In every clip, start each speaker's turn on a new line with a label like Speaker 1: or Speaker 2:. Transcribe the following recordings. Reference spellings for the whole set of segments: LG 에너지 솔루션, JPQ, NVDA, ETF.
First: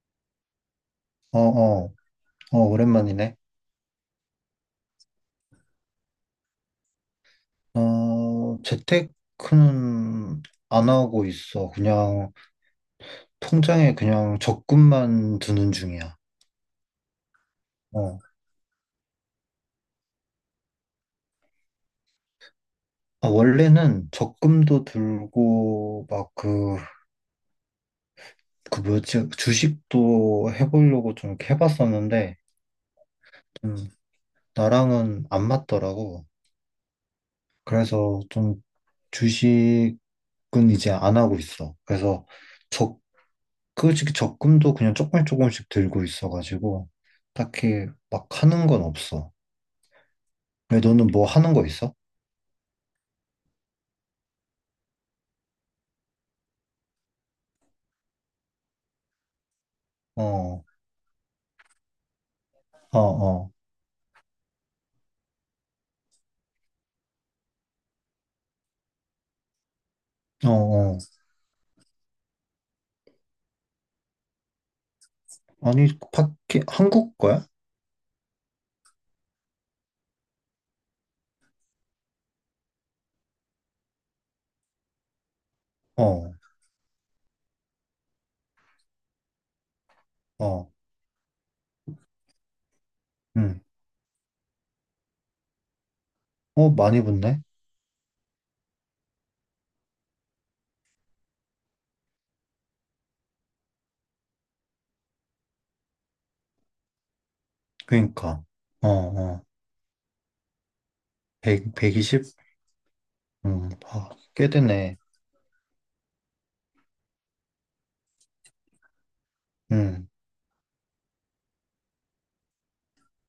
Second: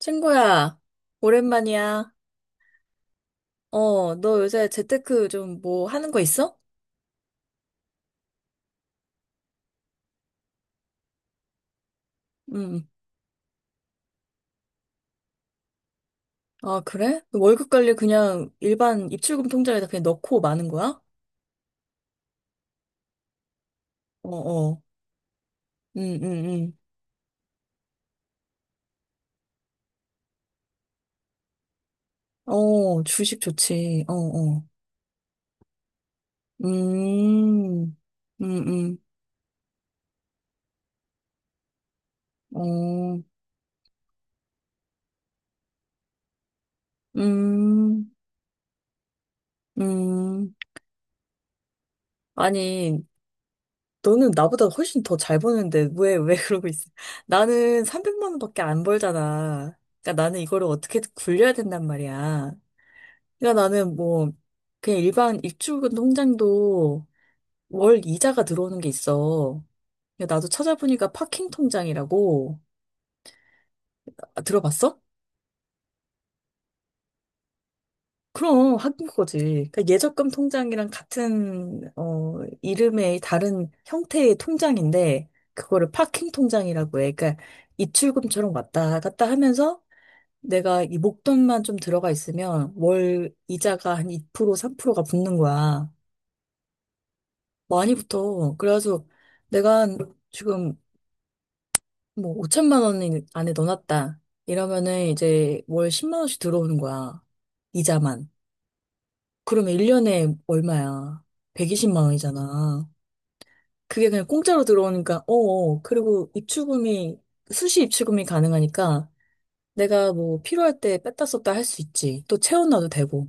Speaker 1: 친구야,
Speaker 2: 어, 어,
Speaker 1: 오랜만이야.
Speaker 2: 어, 오랜만이네.
Speaker 1: 너 요새 재테크 좀 뭐 하는 거 있어?
Speaker 2: 어, 재테크는 안 하고 있어. 그냥
Speaker 1: 응.
Speaker 2: 통장에 그냥 적금만 두는 중이야.
Speaker 1: 아, 그래? 월급 관리
Speaker 2: 어.
Speaker 1: 그냥 일반 입출금 통장에다 그냥 넣고 마는 거야?
Speaker 2: 아, 원래는
Speaker 1: 어, 어.
Speaker 2: 적금도
Speaker 1: 음,
Speaker 2: 들고
Speaker 1: 음,
Speaker 2: 막
Speaker 1: 음.
Speaker 2: 주식도 해보려고 좀 이렇게 해봤었는데,
Speaker 1: 주식
Speaker 2: 음,
Speaker 1: 좋지.
Speaker 2: 나랑은 안 맞더라고.
Speaker 1: 음,
Speaker 2: 그래서 좀
Speaker 1: 음, 음.
Speaker 2: 주식은 이제 안 하고 있어. 그래서 적금은
Speaker 1: 어,
Speaker 2: 그 지금 적금도 그냥 조금씩 조금씩 들고 있어가지고 딱히
Speaker 1: 음,
Speaker 2: 막 하는 건 없어.
Speaker 1: 음.
Speaker 2: 왜 너는 뭐 하는 거 있어?
Speaker 1: 아니, 너는 나보다 훨씬 더 잘 버는데 왜 그러고 있어? 나는 300만 원밖에 안 벌잖아. 그러니까 나는
Speaker 2: 어,
Speaker 1: 이거를 어떻게 굴려야 된단 말이야.
Speaker 2: 어, 어,
Speaker 1: 그러니까 나는 뭐 그냥 일반 입출금 통장도 월 이자가 들어오는 게 있어. 그러니까 나도
Speaker 2: 어, 어.
Speaker 1: 찾아보니까 파킹 통장이라고. 아, 들어봤어?
Speaker 2: 아니 밖에 한국 거야?
Speaker 1: 그럼 한국 거지. 그러니까 예적금 통장이랑 같은 이름의 다른 형태의 통장인데 그거를 파킹
Speaker 2: 어,
Speaker 1: 통장이라고 해. 그러니까 입출금처럼 왔다 갔다 하면서
Speaker 2: 어,
Speaker 1: 내가 이 목돈만 좀 들어가 있으면 월
Speaker 2: 응.
Speaker 1: 이자가 한 2% 3%가 붙는 거야.
Speaker 2: 어 많이 붙네.
Speaker 1: 많이 붙어. 그래가지고 내가 지금 뭐 5천만 원 안에 넣어놨다. 이러면은 이제 월 10만 원씩 들어오는 거야. 이자만.
Speaker 2: 그러니까. 어, 어.
Speaker 1: 그러면 1년에 얼마야?
Speaker 2: 1
Speaker 1: 120만
Speaker 2: 120. 2
Speaker 1: 원이잖아.
Speaker 2: 0 음,
Speaker 1: 그게
Speaker 2: 아,
Speaker 1: 그냥
Speaker 2: 꽤
Speaker 1: 공짜로
Speaker 2: 되네.
Speaker 1: 들어오니까, 그리고 입출금이, 수시 입출금이 가능하니까
Speaker 2: 음,
Speaker 1: 내가 뭐 필요할 때 뺐다 썼다 할 수 있지. 또 채워놔도 되고.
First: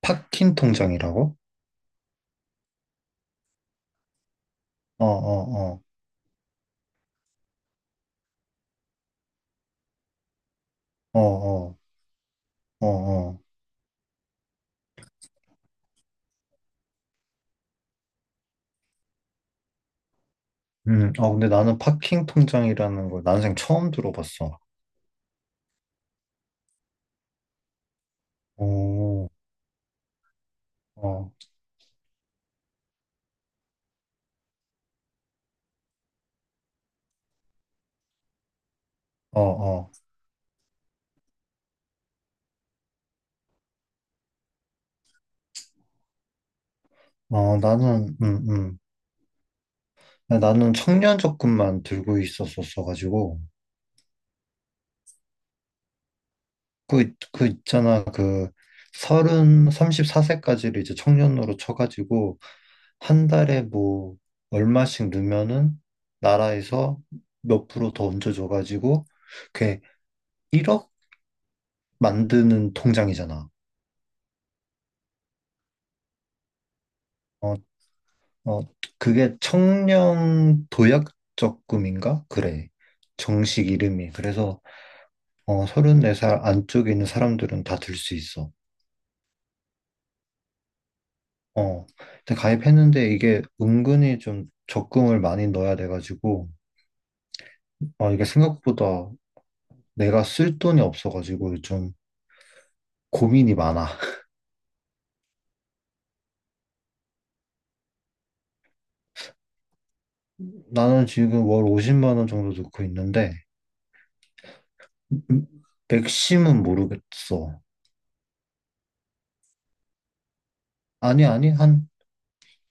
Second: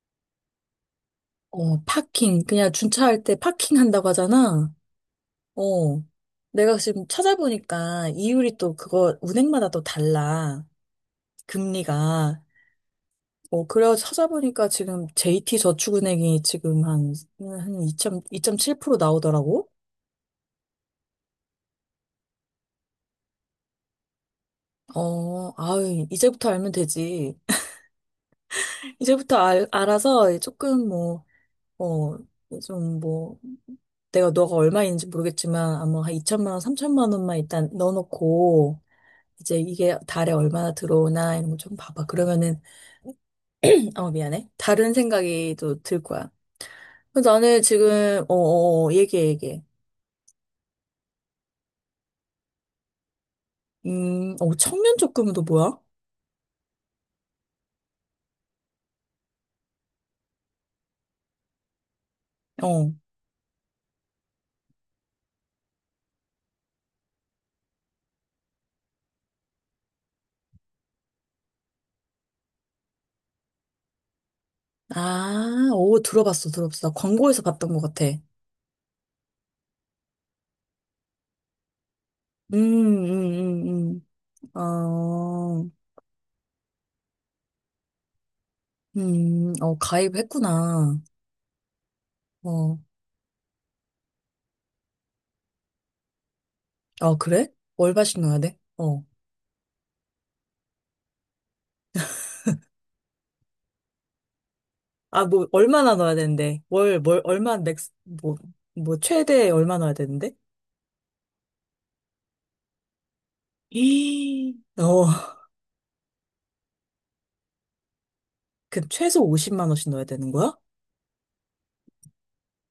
Speaker 2: 파킹 통장이라고?
Speaker 1: 어, 파킹. 그냥 준차할 때 파킹 한다고 하잖아.
Speaker 2: 어, 어,
Speaker 1: 어. 내가 지금 찾아보니까 이율이 또 그거 은행마다 또 달라.
Speaker 2: 어, 어, 어,
Speaker 1: 금리가.
Speaker 2: 어, 어.
Speaker 1: 그래 찾아보니까 지금 JT저축은행이 지금 한 2.7% 나오더라고.
Speaker 2: 어, 근데 나는 파킹 통장이라는 걸 난생 처음 들어봤어.
Speaker 1: 어, 아유, 이제부터 알면 되지.
Speaker 2: 오,
Speaker 1: 이제부터 알아서 조금 뭐,
Speaker 2: 어,
Speaker 1: 어, 좀 뭐, 내가 너가 얼마 있는지 모르겠지만, 아마 한 2천만 원, 3천만 원만 일단 넣어놓고,
Speaker 2: 어,
Speaker 1: 이제
Speaker 2: 어.
Speaker 1: 이게 달에 얼마나 들어오나 이런 거 좀 봐봐. 그러면은, 어, 미안해. 다른 생각이 또 들 거야. 근데
Speaker 2: 어,
Speaker 1: 나는
Speaker 2: 나는,
Speaker 1: 지금, 얘기해.
Speaker 2: 아, 나는 청년 적금만 들고 있었었어가지고,
Speaker 1: 어, 청년 적금도 뭐야?
Speaker 2: 그 있잖아, 서른, 34세까지를 이제 청년으로 쳐가지고,
Speaker 1: 어.
Speaker 2: 한 달에 뭐, 얼마씩 넣으면은, 나라에서 몇 프로 더 얹어줘가지고, 그게 1억 만드는 통장이잖아.
Speaker 1: 아, 오, 들어봤어. 나 광고에서
Speaker 2: 어,
Speaker 1: 봤던 것 같아.
Speaker 2: 어, 그게 청년 도약 적금인가? 그래. 정식
Speaker 1: 음, 음,
Speaker 2: 이름이.
Speaker 1: 음.
Speaker 2: 그래서,
Speaker 1: 어,
Speaker 2: 어, 34살 안쪽에 있는 사람들은 다 들 수 있어.
Speaker 1: 어, 가입했구나.
Speaker 2: 어, 근데
Speaker 1: 어,
Speaker 2: 가입했는데 이게 은근히 좀 적금을 많이 넣어야 돼가지고,
Speaker 1: 아, 그래?
Speaker 2: 어,
Speaker 1: 월바씩
Speaker 2: 이게
Speaker 1: 넣어야 돼? 어.
Speaker 2: 생각보다 내가 쓸 돈이 없어가지고 좀 고민이 많아.
Speaker 1: 아, 뭐, 얼마나 넣어야 되는데? 월, 뭘, 얼마, 맥스, 뭐, 뭐, 최대 얼마 넣어야 되는데?
Speaker 2: 나는 지금 월 50만 원 정도 넣고 있는데,
Speaker 1: 이, 어,
Speaker 2: 음, 맥심은 모르겠어.
Speaker 1: 그럼 최소 50만 원씩 넣어야 되는 거야?
Speaker 2: 아니, 아니, 한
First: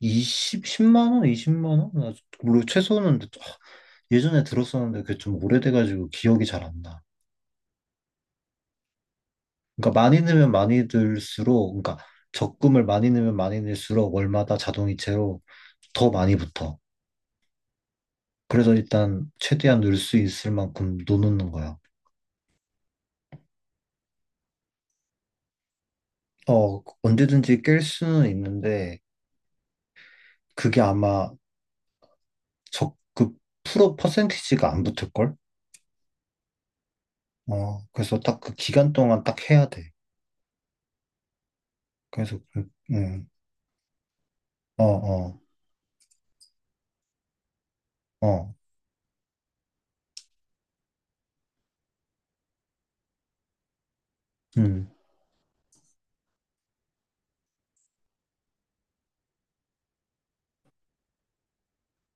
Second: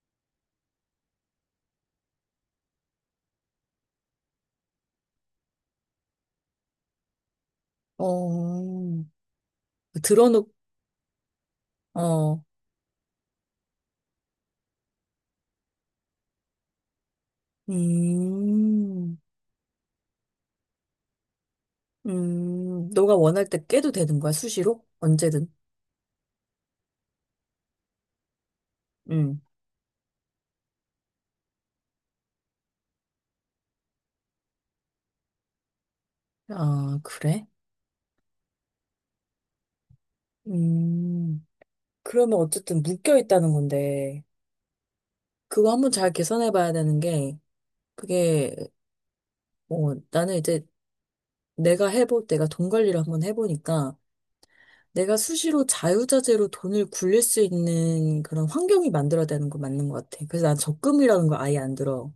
Speaker 2: 20, 10만 원, 20만 원? 나 물론 최소는, 아, 예전에 들었었는데 그게 좀 오래돼가지고 기억이 잘 안 나.
Speaker 1: 어,
Speaker 2: 그러니까 많이
Speaker 1: 들어놓,
Speaker 2: 넣으면 많이 들수록, 그러니까
Speaker 1: 어,
Speaker 2: 적금을 많이 넣으면 많이 넣을수록 월마다 자동이체로 더 많이 붙어. 그래서
Speaker 1: 음,
Speaker 2: 일단 최대한 넣을 수 있을 만큼 넣는 거야.
Speaker 1: 너가 원할 때 깨도 되는 거야, 수시로? 언제든.
Speaker 2: 어, 언제든지 깰 수는 있는데
Speaker 1: 음.
Speaker 2: 그게 아마 그 프로 퍼센티지가 안 붙을걸?
Speaker 1: 아, 그래?
Speaker 2: 어, 그래서 딱 그 기간 동안 딱 해야 돼.
Speaker 1: 음, 그러면
Speaker 2: 그래서 그,
Speaker 1: 어쨌든 묶여 있다는 건데,
Speaker 2: 어, 어,
Speaker 1: 그거 한번 잘 계산해 봐야 되는 게,
Speaker 2: 어,
Speaker 1: 그게, 뭐, 나는 이제 내가 돈 관리를 한번 해보니까,
Speaker 2: 음,
Speaker 1: 내가 수시로 자유자재로 돈을 굴릴 수 있는 그런 환경이 만들어야 되는 거 맞는 것 같아. 그래서 난 적금이라는 거 아예 안 들어.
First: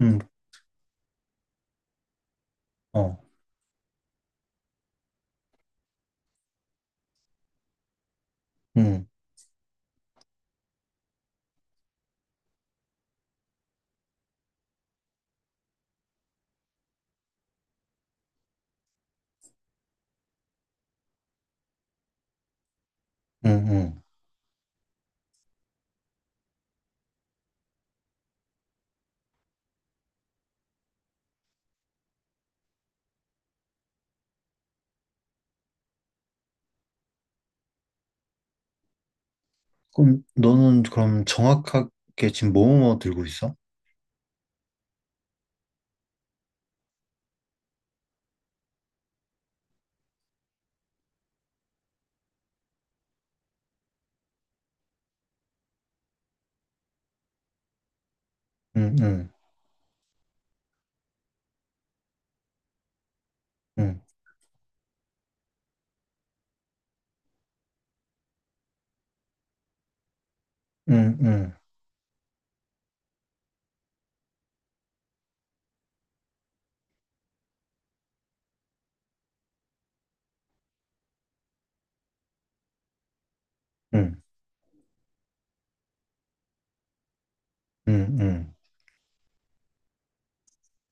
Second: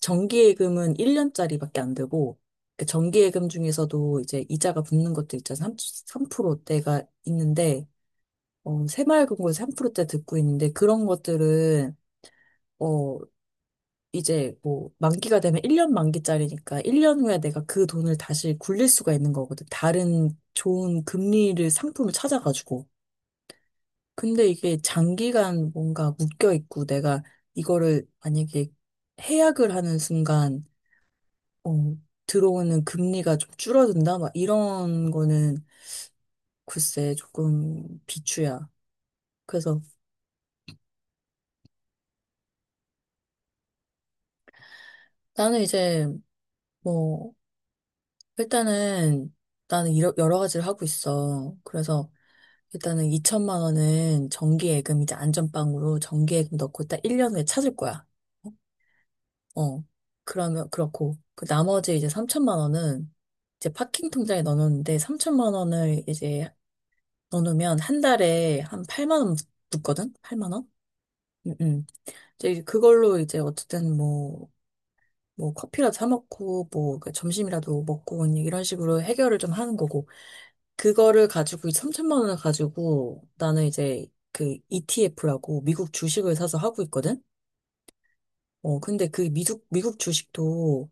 Speaker 2: 음,
Speaker 1: 정기예금은 1년짜리밖에 안 되고, 그
Speaker 2: 어,
Speaker 1: 정기예금 중에서도 이제 이자가 붙는 것도 있잖아. 프 3%대가 있는데, 어,
Speaker 2: 음,
Speaker 1: 새마을금고에서 3%대 듣고 있는데, 그런 것들은, 어, 이제 뭐 만기가 되면 1년 만기짜리니까 1년 후에 내가 그 돈을 다시 굴릴 수가 있는 거거든. 다른 좋은 금리를 상품을 찾아가지고.
Speaker 2: 음, 음.
Speaker 1: 근데 이게 장기간 뭔가 묶여 있고 내가 이거를 만약에 해약을 하는 순간 어, 들어오는 금리가 좀 줄어든다 막 이런 거는 글쎄 조금 비추야. 그래서
Speaker 2: 그럼 너는 그럼 정확하게 지금 뭐뭐 들고 있어?
Speaker 1: 나는 이제 뭐 일단은 나는 여러 가지를 하고 있어. 그래서 일단은 2천만 원은 정기예금 이제 안전빵으로 정기예금 넣고 딱 1년 후에 찾을 거야.
Speaker 2: 음, 음,
Speaker 1: 어. 그러면 그렇고 그 나머지 이제 3천만 원은 이제
Speaker 2: 음,
Speaker 1: 파킹 통장에 넣어놓는데 3천만 원을 이제 넣어놓으면 한 달에 한 8만 원 붙거든? 8만 원?
Speaker 2: 음, 음,
Speaker 1: 음, 음. 이제 그걸로 이제 어쨌든 뭐, 뭐 커피라도 사 먹고 뭐 그 점심이라도 먹고 뭐 이런 식으로 해결을 좀 하는 거고 그거를 가지고 3천만 원을 가지고 나는 이제
Speaker 2: 음,
Speaker 1: 그 ETF라고 미국 주식을 사서 하고 있거든.
Speaker 2: 음, 음.
Speaker 1: 근데 그 미국 주식도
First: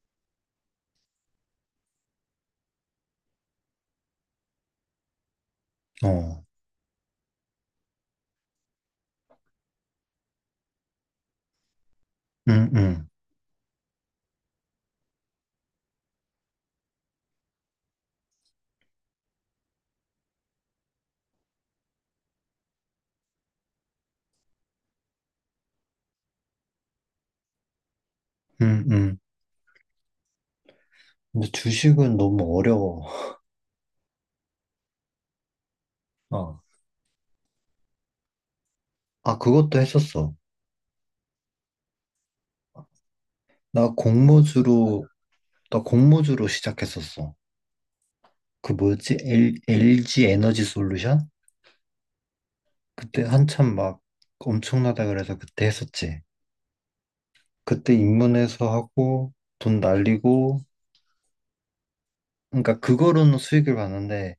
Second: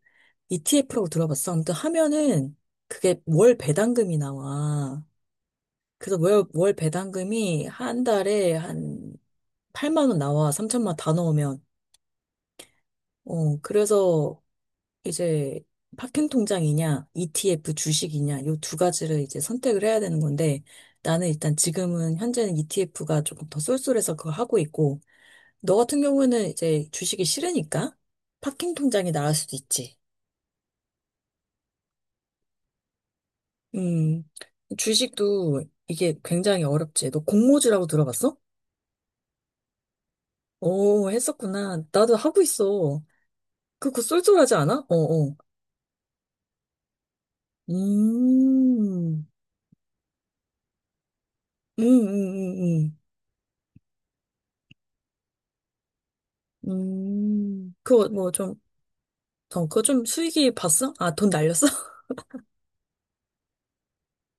Speaker 1: ETF라고 들어봤어. 아무튼 하면은 그게 월 배당금이 나와. 그래서
Speaker 2: 어,
Speaker 1: 월 배당금이 한 달에 한 8만 원 나와. 3천만 다 넣으면.
Speaker 2: 음, 음,
Speaker 1: 어 그래서 이제 파킹 통장이냐, ETF 주식이냐, 요 두 가지를 이제 선택을 해야 되는 건데, 나는 일단 지금은 현재는 ETF가 조금 더 쏠쏠해서 그거 하고 있고, 너 같은 경우에는 이제 주식이 싫으니까 파킹
Speaker 2: 음,
Speaker 1: 통장이
Speaker 2: 음.
Speaker 1: 나을 수도 있지.
Speaker 2: 근데 주식은 너무 어려워.
Speaker 1: 음, 주식도 이게
Speaker 2: 어.
Speaker 1: 굉장히 어렵지. 너 공모주라고 들어봤어?
Speaker 2: 아, 그것도 했었어.
Speaker 1: 오, 했었구나. 나도 하고 있어.
Speaker 2: 나
Speaker 1: 그거 쏠쏠하지 않아?
Speaker 2: 공모주로,
Speaker 1: 어어.
Speaker 2: 나 공모주로 시작했었어. 그 뭐였지?
Speaker 1: 음,
Speaker 2: LG 에너지 솔루션?
Speaker 1: 음, 음, 음, 음.
Speaker 2: 그때 한참 막 엄청나다 그래서 그때 했었지. 그때
Speaker 1: 그거 뭐좀
Speaker 2: 입문해서 하고,
Speaker 1: 돈
Speaker 2: 돈
Speaker 1: 그거 좀 수익이
Speaker 2: 날리고,
Speaker 1: 봤어? 아, 돈 날렸어?
Speaker 2: 그러니까 그거로는 수익을 봤는데,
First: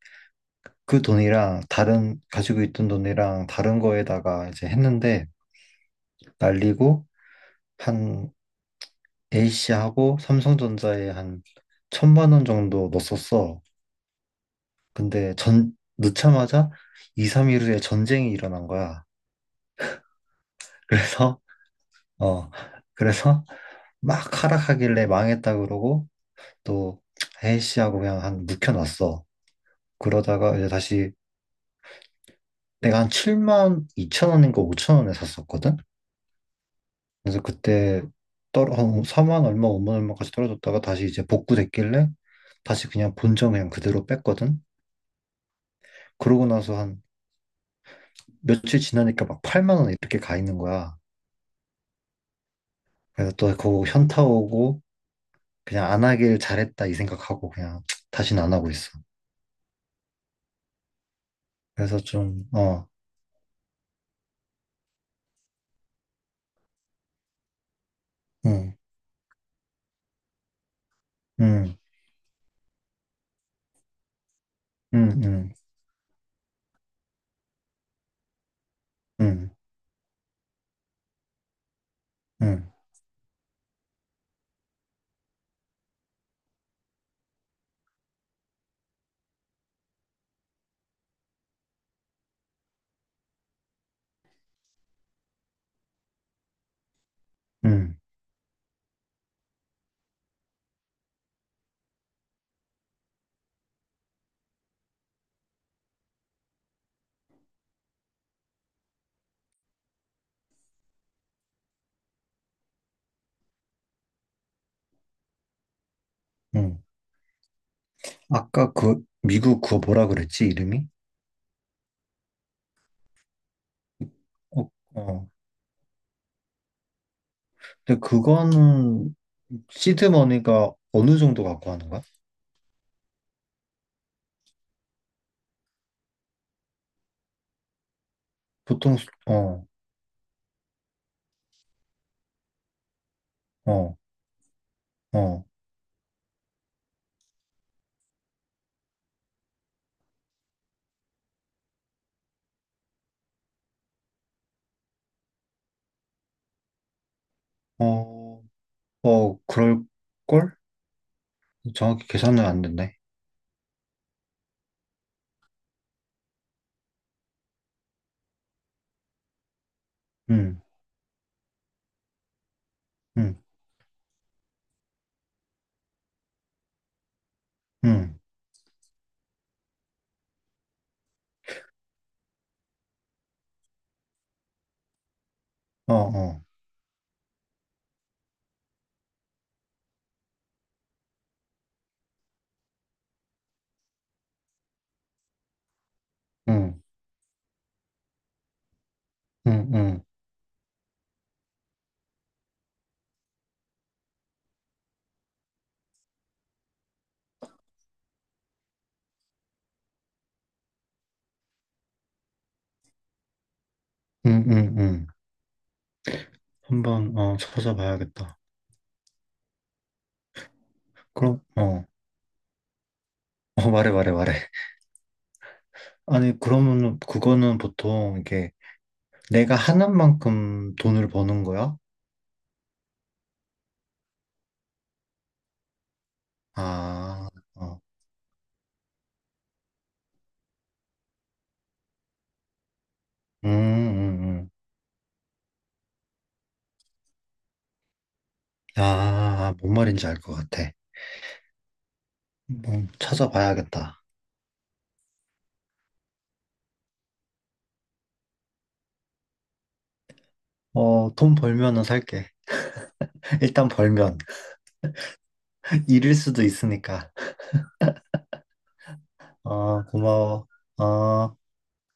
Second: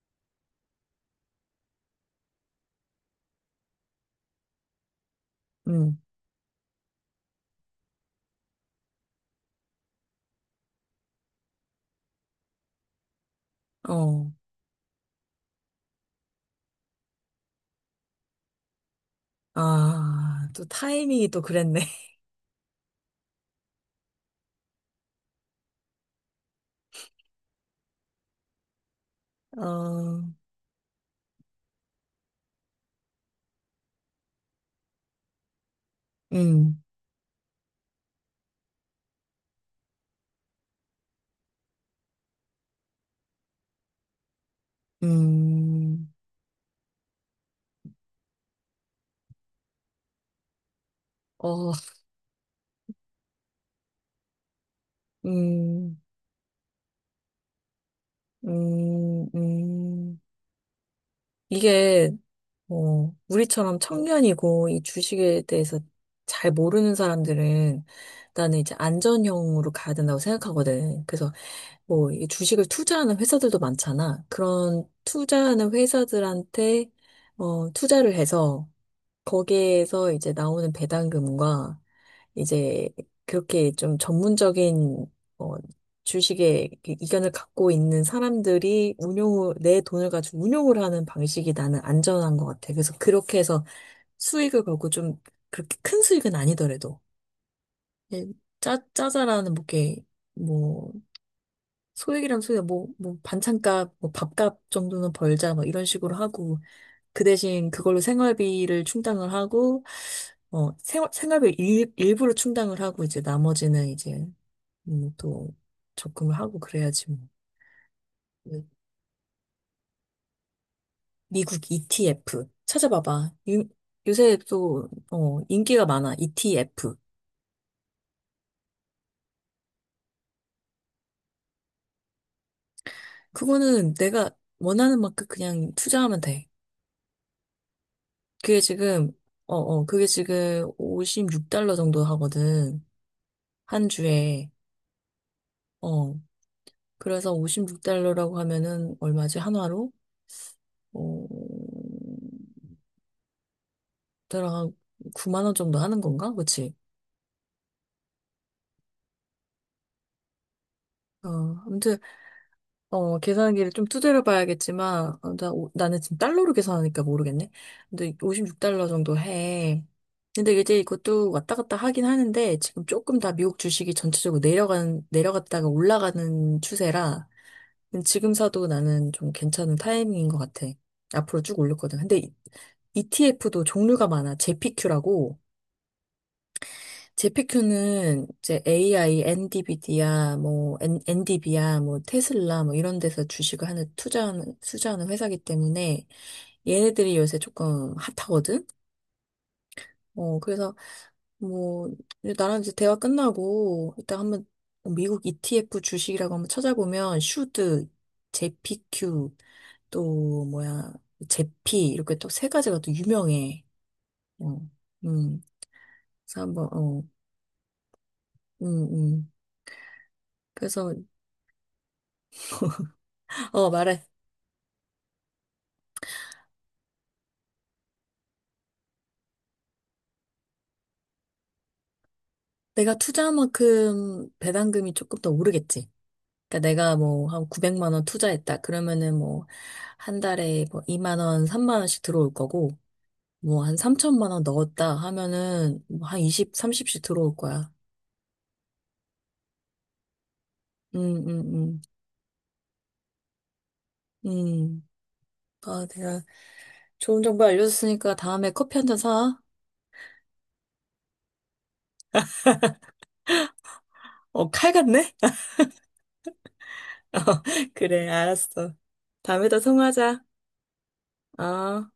Speaker 2: 그 돈이랑 다른, 가지고 있던 돈이랑 다른 거에다가 이제 했는데,
Speaker 1: 음,
Speaker 2: 날리고 한 A씨하고 삼성전자에 한 1,000만 원 정도 넣었었어.
Speaker 1: 어.
Speaker 2: 근데 전 넣자마자 2, 3일 후에 전쟁이 일어난 거야.
Speaker 1: 아, 또 타이밍이
Speaker 2: 그래서
Speaker 1: 또 그랬네.
Speaker 2: 어 그래서 막 하락하길래 망했다 그러고 또 A씨하고 그냥 한 묵혀놨어.
Speaker 1: 어,
Speaker 2: 그러다가 이제 다시 내가 한 7만 2천 원인가 5천 원에 샀었거든.
Speaker 1: 음,
Speaker 2: 그래서 그때 떨어 한 4만 얼마 5만 얼마까지 떨어졌다가 다시 이제 복구됐길래 다시 그냥 본전 그냥 그대로 뺐거든.
Speaker 1: 음,
Speaker 2: 그러고 나서 한 며칠 지나니까 막 8만 원 이렇게 가 있는 거야.
Speaker 1: 어,
Speaker 2: 그래서 또 그거 현타 오고 그냥
Speaker 1: 음,
Speaker 2: 안 하길 잘했다 이 생각하고 그냥 다시는 안 하고 있어.
Speaker 1: 음, 음.
Speaker 2: 그래서
Speaker 1: 이게,
Speaker 2: 좀 어,
Speaker 1: 뭐, 우리처럼 청년이고 이 주식에 대해서 잘 모르는 사람들은 나는
Speaker 2: 응,
Speaker 1: 이제 안전형으로 가야 된다고 생각하거든. 그래서
Speaker 2: 응,
Speaker 1: 뭐, 이 주식을 투자하는 회사들도 많잖아. 그런
Speaker 2: 응, 응,
Speaker 1: 투자하는 회사들한테 어, 투자를 해서
Speaker 2: 응,
Speaker 1: 거기에서 이제 나오는 배당금과
Speaker 2: 응,
Speaker 1: 이제 그렇게 좀 전문적인 어, 주식의 그 이견을 갖고 있는 사람들이 내 돈을 가지고 운용을 하는 방식이 나는 안전한 것 같아. 그래서 그렇게 해서 수익을 벌고 좀 그렇게 큰 수익은 아니더라도
Speaker 2: 응,
Speaker 1: 예, 짜잘하는 뭐, 이렇게 뭐, 소액, 뭐, 뭐, 반찬값, 뭐, 밥값 정도는 벌자, 뭐, 이런 식으로 하고, 그 대신 그걸로 생활비를 충당을 하고, 어, 생활비 일부를 충당을 하고, 이제 나머지는 이제, 또 적금을 하고
Speaker 2: 응.
Speaker 1: 그래야지 뭐. 그
Speaker 2: 아까 그 미국 그거 뭐라 그랬지 이름이?
Speaker 1: 미국 ETF. 찾아봐봐. 유, 요새
Speaker 2: 어,
Speaker 1: 또,
Speaker 2: 어.
Speaker 1: 어, 인기가 많아. ETF.
Speaker 2: 근데 그거는 시드머니가 어느 정도 갖고 하는 거야?
Speaker 1: 그거는 내가 원하는 만큼 그냥 투자하면 돼. 그게 지금,
Speaker 2: 어,
Speaker 1: 그게 지금 56달러 정도 하거든. 한
Speaker 2: 어,
Speaker 1: 주에.
Speaker 2: 어,
Speaker 1: 어. 그래서 56달러라고 하면은 얼마지? 한화로? 어, 대략 한 9만 원 정도 하는 건가? 그치?
Speaker 2: 어, 어, 그럴 걸?
Speaker 1: 어, 아무튼,
Speaker 2: 정확히 계산은 안 됐네.
Speaker 1: 어, 계산기를 좀 두드려 봐야겠지만, 어, 나는 지금 달러로 계산하니까 모르겠네. 근데 56달러 정도 해. 근데
Speaker 2: 음,
Speaker 1: 이제 이것도 왔다 갔다 하긴 하는데, 지금 조금 다
Speaker 2: 음,
Speaker 1: 미국 주식이 전체적으로 내려갔다가 올라가는 추세라,
Speaker 2: 음,
Speaker 1: 지금 사도 나는 좀 괜찮은 타이밍인 것 같아. 앞으로 쭉 올렸거든. 근데 ETF도 종류가 많아. j p 큐라고
Speaker 2: 어, 어,
Speaker 1: 제피큐는 이제 AI, n d v 디 d 뭐, 엔 엔디비아, 뭐, 테슬라, 뭐, 이런 데서 투자하는 회사기 때문에
Speaker 2: 음,
Speaker 1: 얘네들이 요새 조금 핫하거든?
Speaker 2: 음, 음,
Speaker 1: 어, 그래서 뭐, 이제 나랑 이제 대화 끝나고 이따 한번 미국 ETF 주식이라고 한번 찾아보면 슈드, 제피큐, 또 뭐야, 제피, 이렇게 또 세 가지가 또 유명해. 어,
Speaker 2: 음.
Speaker 1: 음. 그래서 한번, 어,
Speaker 2: 한번 어 찾아봐야겠다.
Speaker 1: 음, 음. 그래서,
Speaker 2: 그럼 어,
Speaker 1: 어,
Speaker 2: 어 말해
Speaker 1: 말해.
Speaker 2: 말해 말해. 아니 그러면은 그거는 보통 이게 내가 하는 만큼 돈을 버는 거야?
Speaker 1: 내가 투자한 만큼 배당금이 조금 더 오르겠지. 그러니까 내가 뭐
Speaker 2: 아,
Speaker 1: 한
Speaker 2: 어,
Speaker 1: 900만 원 투자했다. 그러면은 뭐 한 달에 뭐 2만 원, 3만 원씩 들어올 거고
Speaker 2: 음,
Speaker 1: 뭐 한
Speaker 2: 음,
Speaker 1: 3천만 원
Speaker 2: 음.
Speaker 1: 넣었다 하면은 뭐 한 20, 30씩 들어올 거야.
Speaker 2: 아, 뭔 말인지 알 것 같아.
Speaker 1: 음, 음,
Speaker 2: 한번 찾아봐야겠다.
Speaker 1: 음. 아, 내가 좋은 정보 알려줬으니까 다음에 커피 한 잔 사.
Speaker 2: 어, 돈 벌면은 살게. 일단 벌면.
Speaker 1: 어, 칼 같네?
Speaker 2: 잃을 수도 있으니까.
Speaker 1: 그래, 알았어. 다음에 또
Speaker 2: 어,
Speaker 1: 통화하자.
Speaker 2: 고마워. 어.
Speaker 1: 어.